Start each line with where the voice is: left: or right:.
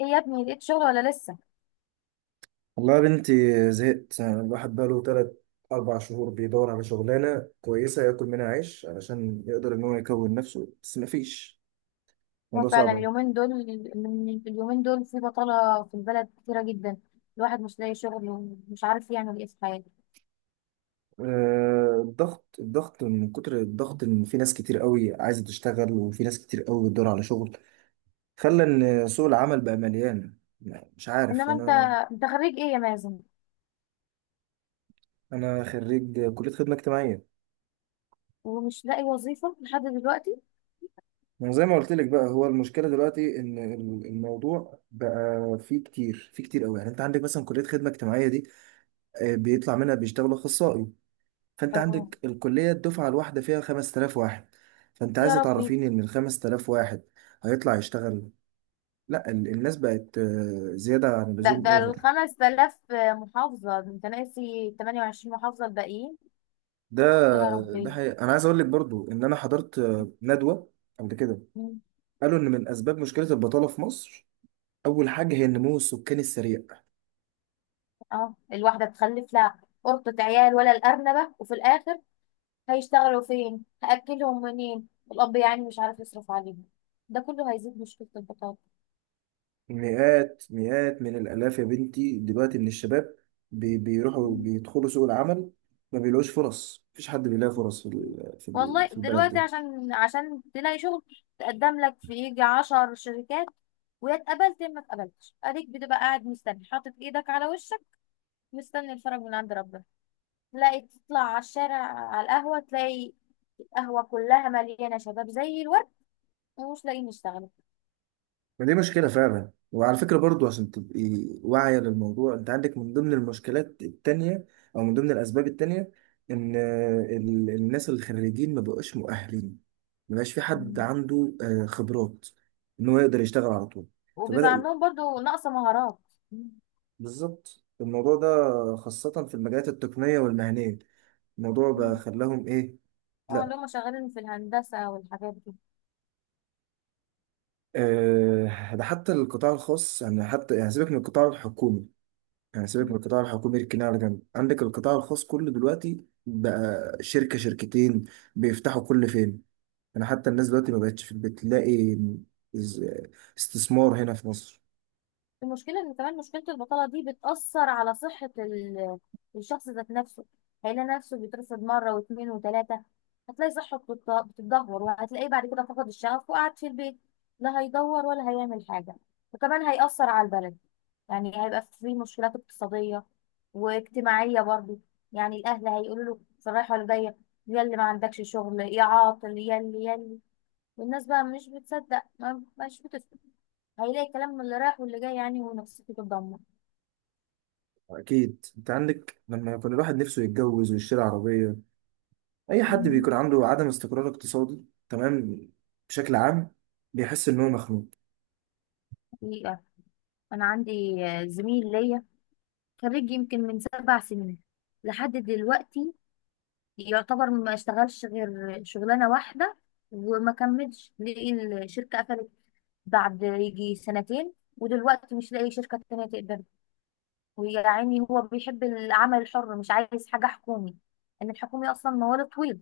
left: ايه يا ابني، لقيت شغل ولا لسه؟
right: والله يا بنتي، زهقت. الواحد بقاله تلات أربع شهور بيدور على شغلانة كويسة ياكل منها عيش علشان يقدر إن هو يكون نفسه بس مفيش.
left: هو
right: الموضوع
left: فعلا
right: صعب أوي.
left: اليومين دول، من اليومين دول في بطالة في البلد كتيرة جدا. الواحد مش لاقي شغل ومش عارف يعمل ايه في حياته.
right: الضغط من كتر الضغط، إن في ناس كتير قوي عايزة تشتغل وفي ناس كتير قوي بتدور على شغل. خلى إن سوق العمل بقى مليان، يعني مش عارف
left: انما انت،
right: أنا.
left: انت خريج ايه يا مازن؟
right: أنا خريج كلية خدمة اجتماعية.
left: ومش لاقي وظيفة لحد دلوقتي؟
right: ما زي ما قلت لك بقى، هو المشكله دلوقتي ان الموضوع بقى فيه كتير فيه كتير قوي. يعني انت عندك مثلا كليه خدمه اجتماعيه، بيطلع منها بيشتغلوا اخصائي. فانت
left: اه،
right: عندك الكليه الدفعه الواحده فيها 5000 واحد. فانت
left: يا
right: عايزه
left: ربي.
right: تعرفيني ان ال 5000 واحد هيطلع يشتغل؟ لا، الناس بقت زياده عن
left: ده
right: اللزوم،
left: ده
right: اوفر.
left: 5000 محافظة، ده انت ناسي 28 محافظة الباقيين.
right: ده
left: يا
right: ده
left: ربي.
right: حقيقة. انا عايز اقول لك برضو ان انا حضرت ندوه قبل كده.
left: مم.
right: قالوا ان من اسباب مشكله البطاله في مصر، اول حاجه هي النمو السكاني السريع.
left: اه، الواحدة تخلف لها قرطة عيال ولا الأرنبة، وفي الآخر هيشتغلوا فين؟ هأكلهم منين؟ الأب يعني مش عارف يصرف عليهم. ده كله هيزيد مشكلة البطاقة.
right: مئات مئات من الآلاف يا بنتي دلوقتي من الشباب بيروحوا
left: مم.
right: بيدخلوا سوق العمل. ما بيلاقوش فرص، مفيش حد بيلاقي فرص
left: والله
right: في البلد
left: دلوقتي
right: دي.
left: عشان تلاقي شغل، تقدم لك في يجي 10 شركات، ويا اتقبلت يا ما اتقبلتش، اديك بتبقى قاعد مستني حاطط ايدك على وشك، مستني الفرج من عند ربنا. تلاقي تطلع على الشارع على القهوة، تلاقي القهوة كلها مليانة شباب زي الورد ومش لاقيين يشتغلوا.
right: ما دي مشكلة فعلا. وعلى فكرة برضو، عشان تبقي واعية للموضوع، انت عندك من ضمن المشكلات التانية او من ضمن الأسباب التانية ان الناس الخريجين ما بقوش مؤهلين. ما بقاش في حد
left: مم.
right: عنده خبرات ان هو يقدر يشتغل على طول.
left: وبيبقى
right: فبدأ.
left: عندهم برضو نقص مهارات.
right: بالظبط الموضوع ده، خاصة في المجالات التقنية والمهنية. الموضوع بقى
left: مم.
right: خلاهم إيه؟
left: اه، اللي هم
right: لا،
left: شغالين في الهندسة والحاجات دي.
right: ده حتى القطاع الخاص. يعني حتى يعني سيبك من القطاع الحكومي، يعني سيبك من القطاع الحكومي، اركناه على جنب. عندك القطاع الخاص كله دلوقتي بقى شركة شركتين بيفتحوا كل فين؟ يعني حتى الناس دلوقتي ما بقتش في البيت، تلاقي از- استثمار هنا في مصر.
left: المشكلة ان كمان مشكلة البطالة دي بتأثر على صحة الشخص ذات نفسه. هيلاقي نفسه بيترفض مرة و2 و3، هتلاقي صحته بتتدهور، وهتلاقيه بعد كده فقد الشغف وقعد في البيت، لا هيدور ولا هيعمل حاجة. وكمان هيأثر على البلد، يعني هيبقى في مشكلات اقتصادية واجتماعية برضه. يعني الأهل هيقولوا له في الرايحة والجاية، يا اللي ما عندكش شغل، يا عاطل، يا اللي والناس بقى مش بتصدق ما مش بتفهم. هيلاقي الكلام من اللي رايح واللي جاي يعني، ونفسيته تتدمر.
right: أكيد، أنت عندك لما كان الواحد نفسه يتجوز ويشتري عربية، اي حد
left: مم.
right: بيكون عنده عدم استقرار اقتصادي، تمام، بشكل عام بيحس ان هو مخنوق.
left: حقيقة، أنا عندي زميل ليا، خريج يمكن من 7 سنين، لحد دلوقتي يعتبر ما اشتغلش غير شغلانة واحدة وما كملش، لقي الشركة قفلت بعد يجي 2 سنة، ودلوقتي مش لاقي شركة تانية تقدر. ويا عيني هو بيحب العمل الحر، مش عايز حاجة حكومي، إن الحكومي أصلا موال طويل،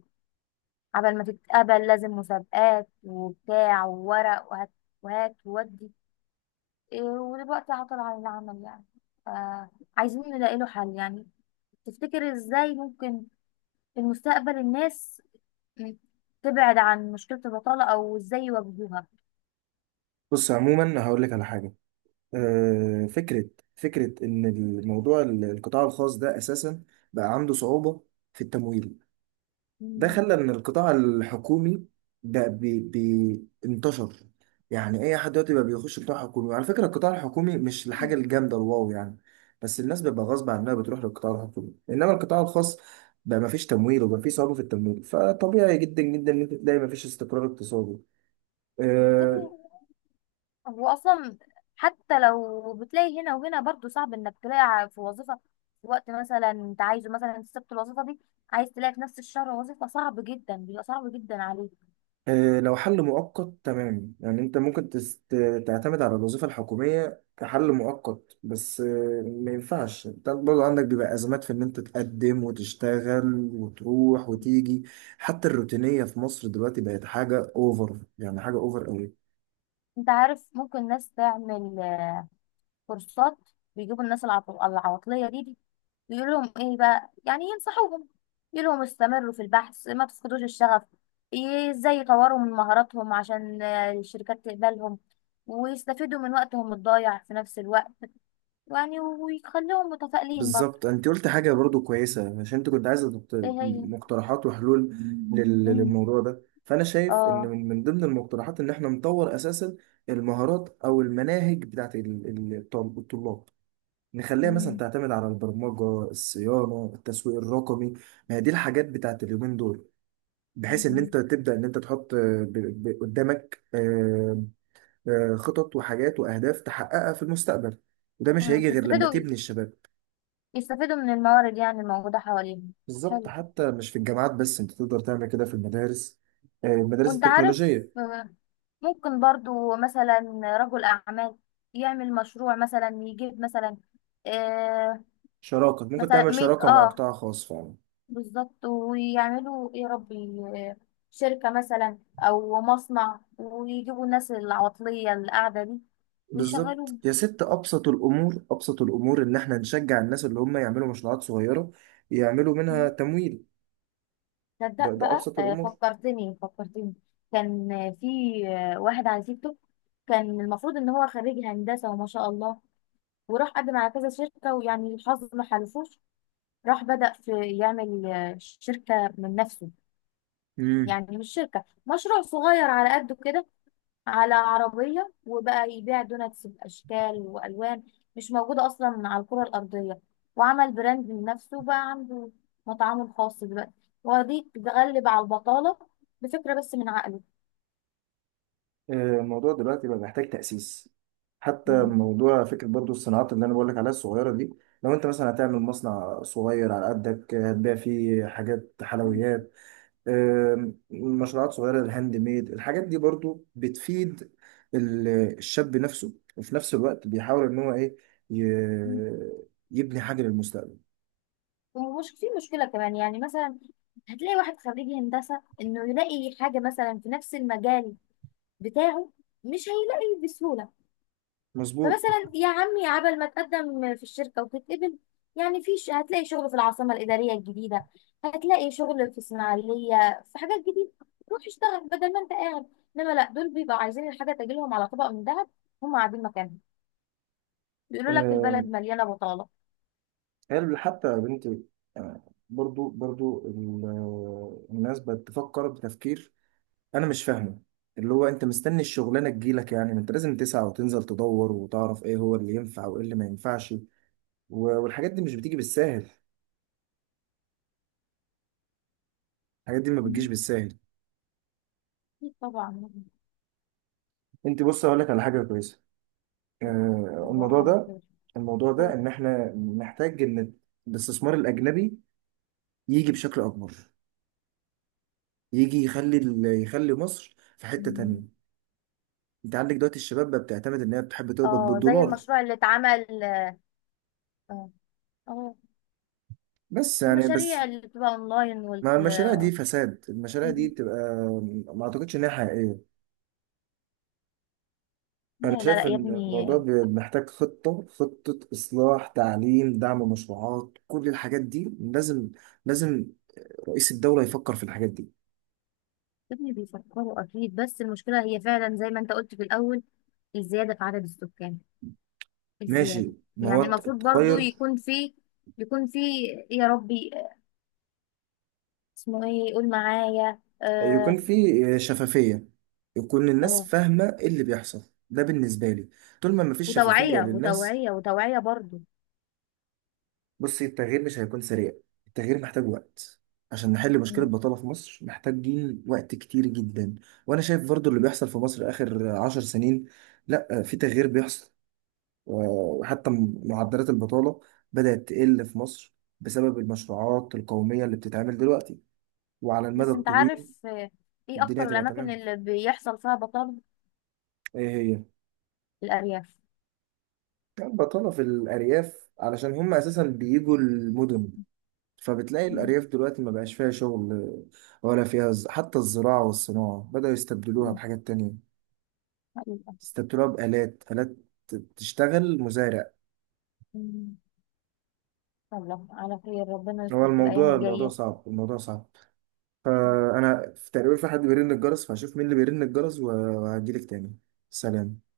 left: قبل ما تتقبل لازم مسابقات وبتاع وورق وهات وهات وودي. إيه، ودلوقتي عطل عن العمل يعني. آه، عايزين نلاقي له حل يعني. تفتكر ازاي ممكن في المستقبل الناس تبعد عن مشكلة البطالة، او ازاي يواجهوها؟
right: بص، عموما هقول لك على حاجه، آه، فكره فكره ان الموضوع القطاع الخاص ده اساسا بقى عنده صعوبه في التمويل. ده
left: مم.
right: خلى ان القطاع الحكومي بقى بي بي انتشر. يعني اي حد دلوقتي بقى بيخش قطاع حكومي، وعلى فكره القطاع الحكومي مش الحاجه الجامده الواو يعني. بس الناس بتبقى غصب عنها بتروح للقطاع الحكومي. انما القطاع الخاص بقى ما فيش تمويل، وبقى في صعوبه في التمويل. فطبيعي جدا جدا ان انت تلاقي ما فيش استقرار اقتصادي. آه،
left: يعني هو اصلا حتى لو بتلاقي هنا وهنا، برضو صعب انك تلاقي في وظيفة، في وقت مثلا انت عايزه، مثلا انت سبت الوظيفة دي، عايز تلاقي في نفس الشهر وظيفة، صعب جدا، بيبقى صعب جدا عليك.
right: لو حل مؤقت تمام، يعني انت ممكن تعتمد على الوظيفة الحكومية كحل مؤقت، بس ما ينفعش. انت برضه عندك بيبقى أزمات في ان انت تقدم وتشتغل وتروح وتيجي. حتى الروتينية في مصر دلوقتي بقت حاجة اوفر، يعني حاجة اوفر قوي.
left: انت عارف، ممكن ناس تعمل كورسات، بيجيبوا الناس العواطلية دي بيقول لهم ايه بقى؟ يعني ينصحوهم، يقول لهم استمروا في البحث، ما تفقدوش الشغف، ازاي يطوروا من مهاراتهم عشان الشركات تقبلهم، ويستفيدوا من وقتهم الضايع في نفس الوقت يعني، ويخليهم متفائلين برضه.
right: بالظبط، انت قلت حاجه برضو كويسه، عشان انت كنت عايزه
left: ايه هي؟
right: مقترحات وحلول
left: مم.
right: للموضوع ده. فانا شايف ان
left: اه.
right: من ضمن المقترحات ان احنا نطور اساسا المهارات او المناهج بتاعت الطلاب. نخليها مثلا
left: مم.
right: تعتمد على البرمجه، الصيانه، التسويق الرقمي. ما هي دي الحاجات بتاعت اليومين دول. بحيث ان
left: مم.
right: انت تبدا ان انت تحط قدامك خطط وحاجات واهداف تحققها في المستقبل. وده مش هيجي غير لما
left: يستفيدوا،
right: تبني الشباب.
left: يستفيدوا من الموارد يعني الموجودة حواليهم.
right: بالظبط،
left: حلو.
right: حتى مش في الجامعات بس، انت تقدر تعمل كده في المدارس، المدارس
left: وانت عارف،
right: التكنولوجية.
left: ممكن برضو مثلا رجل أعمال يعمل مشروع، مثلا يجيب مثلا، آه
right: شراكة، ممكن
left: مثلا
right: تعمل
left: ميت،
right: شراكة مع
left: اه
right: قطاع خاص فعلا.
left: بالظبط. ويعملوا ايه يا ربي؟ آه، شركة مثلا أو مصنع، ويجيبوا الناس العطلية اللي قاعدة دي
right: بالظبط
left: ويشغلوهم.
right: يا ست، أبسط الأمور، أبسط الأمور إن إحنا نشجع الناس اللي هم يعملوا مشروعات صغيرة يعملوا منها تمويل. ده
left: تصدق
right: ده
left: بقى،
right: أبسط
left: آه
right: الأمور.
left: فكرتني، فكرتني. كان آه، في آه، واحد على تيك توك، كان المفروض إن هو خريج هندسة وما شاء الله، وراح قدم على كذا شركة ويعني الحظ ما حالفوش. راح بدأ في يعمل شركة من نفسه،
right: امم
left: يعني مش شركة، مشروع صغير على قده كده، على عربية، وبقى يبيع دوناتس بأشكال وألوان مش موجودة أصلا على الكرة الأرضية، وعمل براند لنفسه، وبقى عنده مطعمه الخاص دلوقتي. ودي تغلب على البطالة بفكرة بس من عقله.
right: الموضوع دلوقتي بقى محتاج تأسيس. حتى موضوع فكرة برضو الصناعات اللي أنا بقولك عليها الصغيرة دي، لو أنت مثلا هتعمل مصنع صغير على قدك، هتبيع فيه حاجات حلويات. مشروعات صغيرة، الهاند ميد، الحاجات دي برضو بتفيد ال- الشاب نفسه، وفي نفس الوقت بيحاول ان هو ايه، ي- يبني حاجة للمستقبل.
left: ومش في مشكلة كمان يعني، مثلا هتلاقي واحد خريج هندسة، إنه يلاقي حاجة مثلا في نفس المجال بتاعه، مش هيلاقي بسهولة.
right: مظبوط.
left: فمثلا يا عمي عبل ما تقدم في الشركه وتتقبل، يعني في هتلاقي شغل في العاصمه الاداريه الجديده، هتلاقي شغل في اسماعيليه، في حاجات جديده، روح اشتغل بدل ما انت قاعد. انما لا، دول بيبقوا عايزين الحاجه تجيلهم على طبق من ذهب، هم قاعدين مكانهم بيقولوا لك البلد
right: آم،
left: مليانه بطاله.
right: قال حتى يا بنتي. آه، برضو الناس بتفكر بتفكير، انا مش فاهمه. اللي هو انت مستني الشغلانه تجيلك؟ يعني ما انت لازم تسعى وتنزل تدور وتعرف ايه هو اللي ينفع وايه اللي ما ينفعش. والحاجات دي مش بتيجي بالساهل. الحاجات دي ما بتجيش
left: مم.
right: بالساهل.
left: أكيد طبعا.
right: انت، بص اقول لك على حاجه كويسه. آه،
left: طبعاً
right: الموضوع
left: على
right: ده
left: خير.
right: الموضوع ده
left: قول.
right: ان احنا محتاج ان الاستثمار الاجنبي يجي بشكل اكبر، يجي يخلي يخلي مصر في حته تانية.
left: مم.
right: انت عندك دلوقتي الشباب بقى بتعتمد ان هي بتحب تقبض
left: اه زي
right: بالدولار،
left: المشروع اللي اتعمل. اه. آه.
right: بس يعني بس.
left: المشاريع اللي بتبقى اونلاين وال...
right: مع المشاريع دي فساد، المشاريع دي
left: مم.
right: بتبقى ما اعتقدش ان هي حقيقيه.
left: لا
right: انا
left: لا لا
right: شايف
left: يا
right: ان
left: ابني.
right: الموضوع محتاج خطه اصلاح تعليم، دعم مشروعات، كل الحاجات دي لازم، لازم رئيس الدوله يفكر في الحاجات دي.
left: ابني بيفكروا اكيد، بس المشكله هي فعلا زي ما انت قلت في الاول، الزياده في عدد السكان، الزياده.
right: ماشي، ما هو
left: يعني المفروض برضو
right: التغير
left: يكون في، يكون في، يا ربي اسمه ايه؟ قول معايا.
right: يكون
left: اه،
right: فيه شفافية، يكون الناس
left: اه،
right: فاهمة ايه اللي بيحصل. ده بالنسبة لي، طول ما مفيش شفافية
left: وتوعيه
right: للناس.
left: وتوعيه وتوعيه برضو.
right: بصي، التغيير مش هيكون سريع. التغيير محتاج وقت. عشان نحل مشكلة
left: مم.
right: البطالة في مصر محتاجين وقت كتير جدا. وأنا شايف برضو اللي بيحصل في مصر آخر 10 سنين، لأ في تغيير بيحصل. وحتى معدلات البطالة بدأت تقل في مصر بسبب المشروعات القومية اللي بتتعمل دلوقتي. وعلى المدى
left: بس انت
right: الطويل
left: عارف، ايه اكتر
right: الدنيا هتبقى
left: الاماكن
right: تمام.
left: اللي بيحصل فيها بطاله؟
right: ايه هي؟
left: الارياف.
right: كانت بطالة في الأرياف علشان هم أساسا بيجوا المدن، فبتلاقي
left: مم.
right: الأرياف دلوقتي ما بقاش فيها شغل ولا فيها حتى الزراعة والصناعة بدأوا يستبدلوها
left: مم.
right: بحاجات تانية.
left: حقيقة.
right: استبدلوها بآلات، آلات تشتغل مزارع.
left: مم. الله على خير، ربنا
right: هو
left: يستر في الايام
right: الموضوع
left: الجايه.
right: صعب، الموضوع صعب. فأنا في تقريبا في حد بيرن الجرس، فهشوف مين اللي بيرن الجرس وهجيلك تاني. سلام.